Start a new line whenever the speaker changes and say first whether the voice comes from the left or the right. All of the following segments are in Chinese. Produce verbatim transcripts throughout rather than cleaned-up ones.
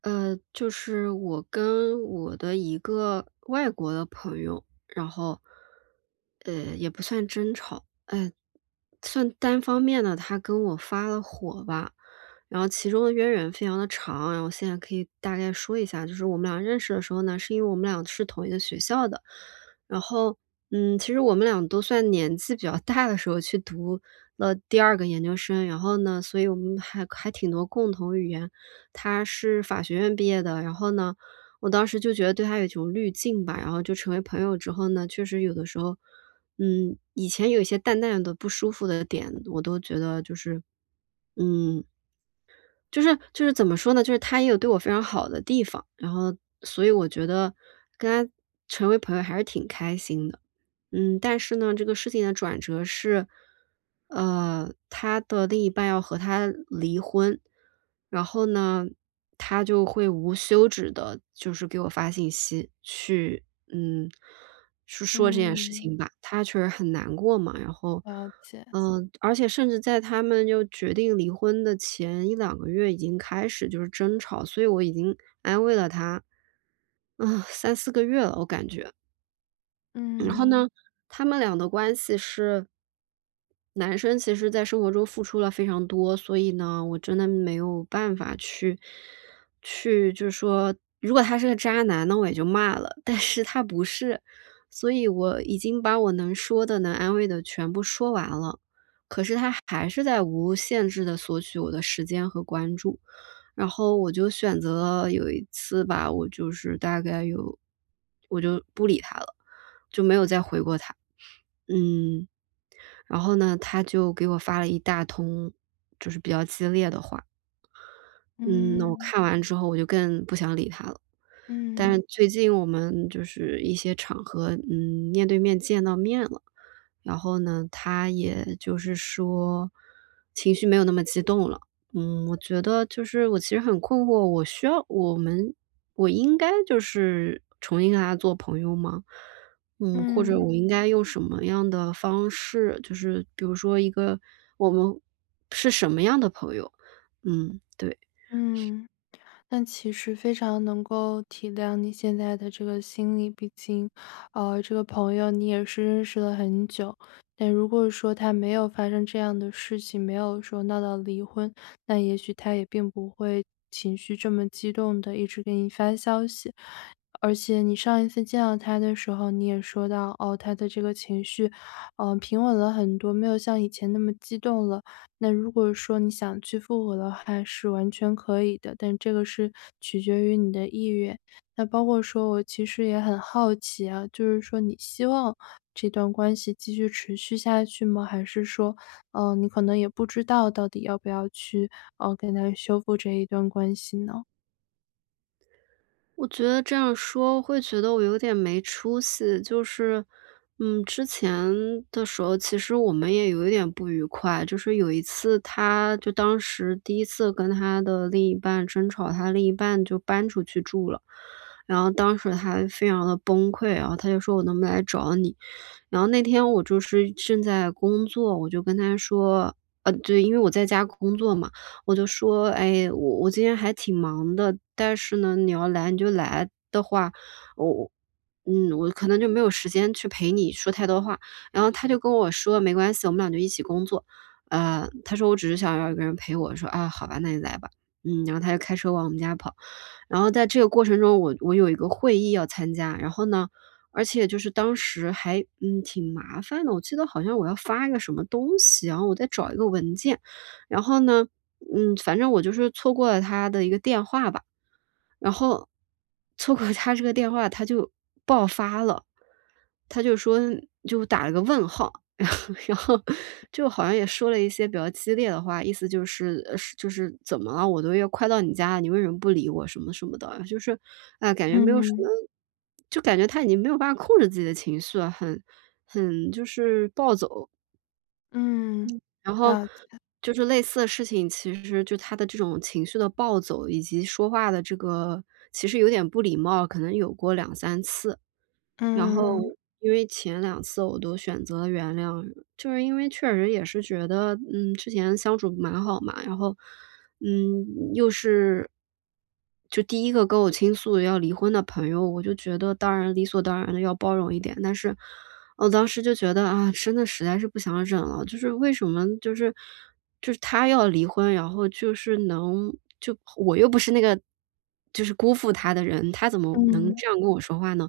right: 呃，就是我跟我的一个外国的朋友，然后，呃，也不算争吵，哎，算单方面的，他跟我发了火吧。然后其中的渊源非常的长，然后现在可以大概说一下，就是我们俩认识的时候呢，是因为我们俩是同一个学校的，然后，嗯，其实我们俩都算年纪比较大的时候去读了第二个研究生，然后呢，所以我们还还挺多共同语言。他是法学院毕业的，然后呢，我当时就觉得对他有一种滤镜吧，然后就成为朋友之后呢，确实有的时候，嗯，以前有一些淡淡的不舒服的点，我都觉得就是，嗯，就是就是怎么说呢，就是他也有对我非常好的地方，然后所以我觉得跟他成为朋友还是挺开心的。嗯，但是呢，这个事情的转折是，呃，他的另一半要和他离婚，然后呢，他就会无休止的，就是给我发信息去，嗯，去说这件事
left: 嗯，
right: 情吧。他确实很难过嘛，然后
left: 了解。
right: 嗯，而且甚至在他们就决定离婚的前一两个月已经开始就是争吵，所以我已经安慰了他，啊三四个月了，我感觉。然后呢，
left: 嗯，
right: 他们俩的关系是男生其实在生活中付出了非常多，所以呢，我真的没有办法去去就是说，如果他是个渣男，那我也就骂了，但是他不是，所以我已经把我能说的、能安慰的全部说完了，可是他还是在无限制的索取我的时间和关注。然后我就选择了有一次吧，我就是大概有我就不理他了。就没有再回过他。嗯，然后呢，他就给我发了一大通，就是比较激烈的话。嗯，那我
left: 嗯，
right: 看完之后我就更不想理他了。但是
left: 嗯，
right: 最近我们就是一些场合，嗯，面对面见到面了，然后呢，他也就是说情绪没有那么激动了。嗯，我觉得就是我其实很困惑，我需要我们我应该就是重新跟他做朋友吗？嗯，或者
left: 嗯，
right: 我嗯应该用什么样的方式，就是比如说一个我们是什么样的朋友？嗯，对。
left: 嗯。但其实非常能够体谅你现在的这个心理，毕竟，呃，这个朋友你也是认识了很久。但如果说他没有发生这样的事情，没有说闹到离婚，那也许他也并不会情绪这么激动的一直给你发消息。而且你上一次见到他的时候，你也说到，哦，他的这个情绪，嗯、平稳了很多，没有像以前那么激动了。那如果说你想去复活的话是完全可以的，但这个是取决于你的意愿。那包括说我其实也很好奇啊，就是说你希望这段关系继续持续下去吗？还是说，嗯，你可能也不知道到底要不要去，呃，跟他修复这一段关系呢？
right: 我觉得这样说会觉得我有点没出息，就是，嗯，之前的时候其实我们也有一点不愉快，就是有一次他就当时第一次跟他的另一半争吵，他另一半就搬出去住了，然后当时他非常的崩溃，然后他就说：“我能不能来找你？”然后那天我就是正在工作，我就跟他说呃，对，因为我在家工作嘛，我就说：“哎，我我今天还挺忙的，但是呢，你要来你就来的话，我嗯，我可能就没有时间去陪你说太多话。”然后他就跟我说：“没关系，我们俩就一起工作。”呃，他说：“我只是想要一个人陪我。”说：“啊，好吧，那你来吧。”嗯，然后他就开车往我们家跑。然后在这个过程中，我我有一个会议要参加，然后呢而且就是当时还，嗯，挺麻烦的，我记得好像我要发一个什么东西，然后我再找一个文件，然后呢，嗯，反正我就是错过了他的一个电话吧，然后错过他这个电话，他就爆发了，他就说就打了个问号。然后就好像也说了一些比较激烈的话，意思就是呃，是就是“怎么了？我都要快到你家了，你为什么不理我？”什么什么的。就是，哎，感觉没有什么
left: 嗯，
right: 就感觉他已经没有办法控制自己的情绪了，很很就是暴走。
left: 嗯，
right: 然后
left: 了解。
right: 就是类似的事情，其实就他的这种情绪的暴走，以及说话的这个其实有点不礼貌，可能有过两三次。然后
left: 嗯，
right: 因为前两次我都选择了原谅，就是因为确实也是觉得，嗯，之前相处蛮好嘛，然后，嗯，又是就第一个跟我倾诉要离婚的朋友，我就觉得当然理所当然的要包容一点，但是我当时就觉得，啊，真的实在是不想忍了，就是为什么就是就是他要离婚，然后就是能就我又不是那个就是辜负他的人，他怎么能
left: 嗯，
right: 这样跟我说话呢？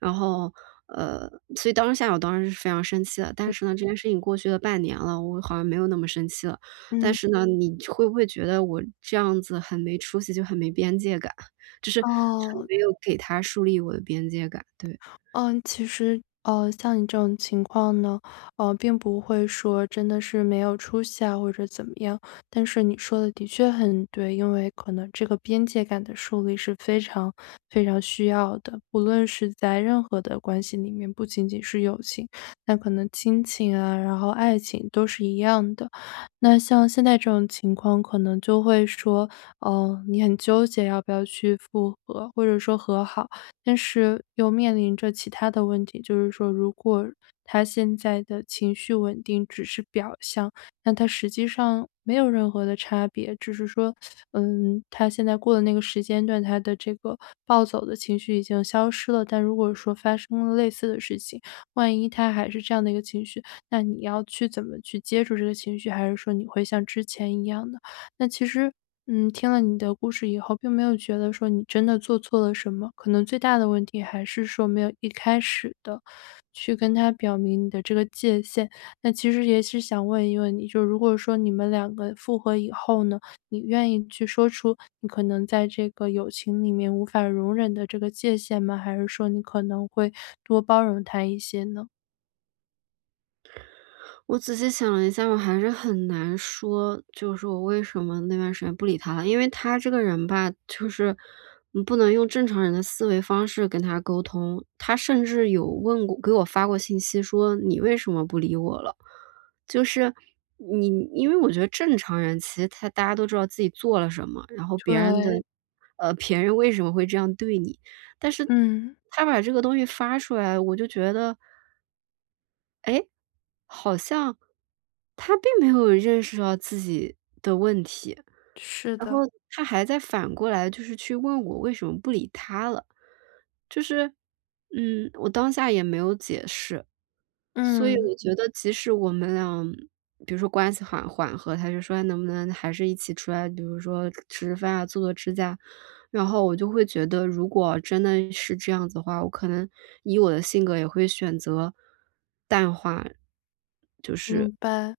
right: 然后，呃，所以当下我当时是非常生气的，但是呢，这件事情过去了半年了，我好像没有那么生气了。但
left: 嗯，
right: 是呢，你会不会觉得我这样子很没出息，就很没边界感，就是很
left: 哦。
right: 没有给他树立我的边界感，对。
left: 嗯，其实，呃，像你这种情况呢，呃，并不会说真的是没有出息啊，或者怎么样。但是你说的的确很对，因为可能这个边界感的树立是非常非常需要的，不论是在任何的关系里面，不仅仅是友情，那可能亲情啊，然后爱情都是一样的。那像现在这种情况，可能就会说，嗯、你很纠结要不要去复合，或者说和好。但是又面临着其他的问题，就是说如果他现在的情绪稳定只是表象，那他实际上没有任何的差别，只是说，嗯，他现在过了那个时间段，他的这个暴走的情绪已经消失了。但如果说发生了类似的事情，万一他还是这样的一个情绪，那你要去怎么去接住这个情绪，还是说你会像之前一样呢？那其实，嗯，听了你的故事以后，并没有觉得说你真的做错了什么，可能最大的问题还是说没有一开始的去跟他表明你的这个界限。那其实也是想问一问你，就如果说你们两个复合以后呢，你愿意去说出你可能在这个友情里面无法容忍的这个界限吗？还是说你可能会多包容他一些呢？
right: 我仔细想了一下，我还是很难说，就是我为什么那段时间不理他了。因为他这个人吧，就是你不能用正常人的思维方式跟他沟通。他甚至有问过，给我发过信息说：“你为什么不理我了？”就是你，因为我觉得正常人其实他大家都知道自己做了什么，然后别人的，嗯
left: 对，
right: 呃，别人为什么会这样对你，但是
left: 嗯，
right: 他把这个东西发出来，我就觉得。哎，好像他并没有认识到自己的问题，
left: 是
right: 然后
left: 的，
right: 他还在反过来就是去问我为什么不理他了。就是，嗯，我当下也没有解释，所以
left: 嗯，
right: 我觉得即使我们俩，比如说关系缓缓和，他就说：“哎，能不能还是一起出来，比如说吃吃饭啊，做做指甲。”然后我就会觉得，如果真的是这样子的话，我可能以我的性格也会选择淡化。是，
left: 明白。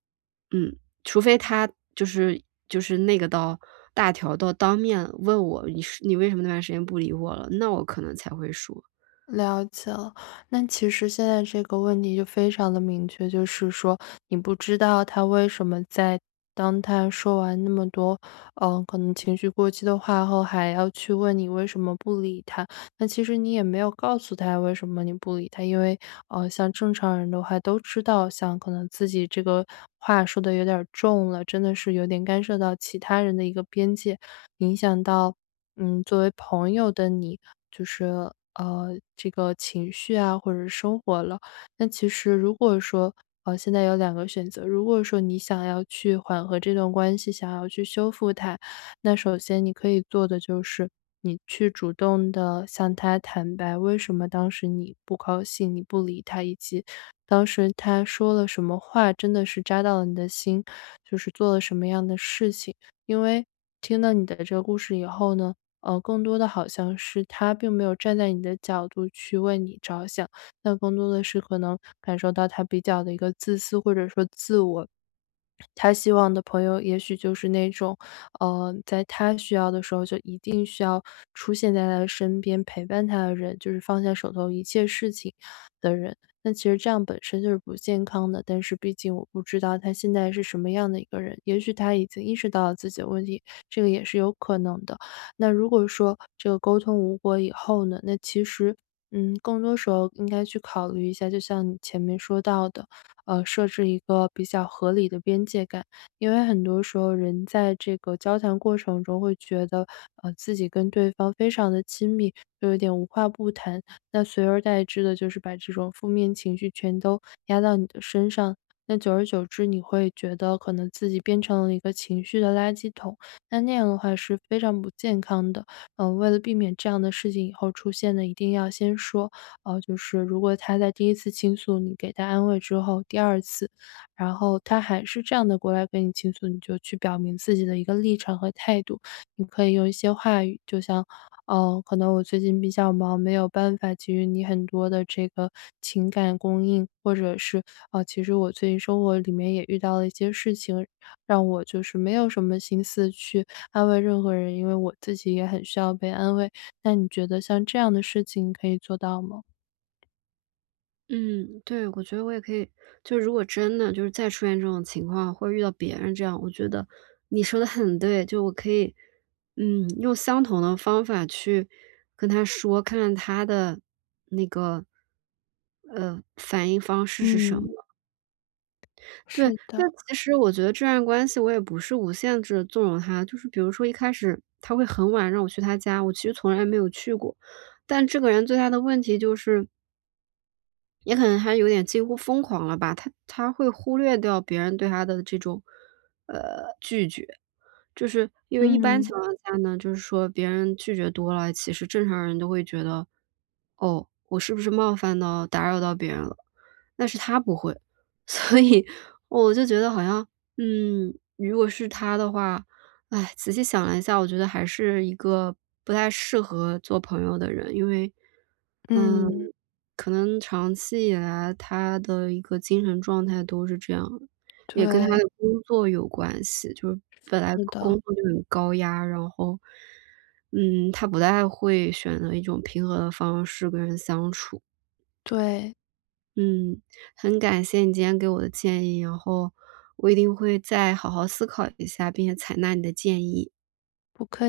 right: 嗯，除非他就是就是那个到大条到当面问我：“你是你为什么那段时间不理我了？”那我可能才会说。
left: 了解了，那其实现在这个问题就非常的明确，就是说你不知道他为什么在当他说完那么多，嗯，可能情绪过激的话后，还要去问你为什么不理他。那其实你也没有告诉他为什么你不理他，因为，呃，像正常人的话都知道，像可能自己这个话说的有点儿重了，真的是有点干涉到其他人的一个边界，影响到嗯，作为朋友的你，就是呃，这个情绪啊，或者是生活了。那其实如果说，呃，现在有两个选择，如果说你想要去缓和这段关系，想要去修复它，那首先你可以做的就是，你去主动的向他坦白，为什么当时你不高兴，你不理他，以及当时他说了什么话，真的是扎到了你的心，就是做了什么样的事情，因为。听到你的这个故事以后呢，呃，更多的好像是他并没有站在你的角度去为你着想，那更多的是可能感受到他比较的一个自私或者说自我。他希望的朋友也许就是那种，呃，在他需要的时候就一定需要出现在他的身边陪伴他的人，就是放下手头一切事情，那其实这样本身就是不健康的，但是毕竟我不知道他现在是什么样的一个人，也许他已经意识到了自己的问题，这个也是有可能的。那如果说这个沟通无果以后呢，那其实，嗯，更多时候应该去考虑一下，就像你前面说到的，呃，设置一个比较合理的边界感，因为很多时候人在这个交谈过程中会觉得，呃，自己跟对方非常的亲密，就有点无话不谈。那随而代之的就是把这种负面情绪全都压到你的身上。那久而久之，你会觉得可能自己变成了一个情绪的垃圾桶，那那样的话是非常不健康的。嗯，为了避免这样的事情以后出现呢，一定要先说，呃，就是如果他在第一次倾诉，你给他安慰之后，第二次，然后他还是这样的过来跟你倾诉，你就去表明自己的一个立场和态度。你可以用一些话语，就像哦，可能我最近比较忙，没有办法给予你很多的这个情感供应，或者是啊，其实我最近生活里面也遇到了一些事情，让我就是没有什么心思去安慰任何人，因为我自己也很需要被安慰。那你觉得像这样的事情可以做到吗？
right: 嗯，对，我觉得我也可以就如果真的就是再出现这种情况，或者遇到别人这样，我觉得你说的很对，就我可以，嗯，用相同的方法去跟他说，看看他的那个，呃，反应方式是什么。
left: 嗯，
right: 对，
left: 是
right: 那
left: 的，
right: 其实我觉得这段关系我也不是无限制地纵容他，就是比如说一开始他会很晚让我去他家，我其实从来没有去过，但这个人最大的问题就是也可能他有点近乎疯狂了吧，他他会忽略掉别人对他的这种，呃，拒绝。就是因为一般
left: 嗯，
right: 情况下呢，就是说别人拒绝多了，其实正常人都会觉得，哦，我是不是冒犯到、打扰到别人了？但是他不会，所以我就觉得好像，嗯，如果是他的话，哎，仔细想了一下，我觉得还是一个不太适合做朋友的人，因为，嗯，
left: 嗯，
right: 可能长期以来他的一个精神状态都是这样。也跟他
left: 对，
right: 的工作有关系，就是本来
left: 是
right: 工
left: 的，
right: 作就很高压，然后，嗯，他不太会选择一种平和的方式跟人相处。
left: 对，
right: 嗯，很感谢你今天给我的建议，然后我一定会再好好思考一下，并且采纳你的建议。
left: 不客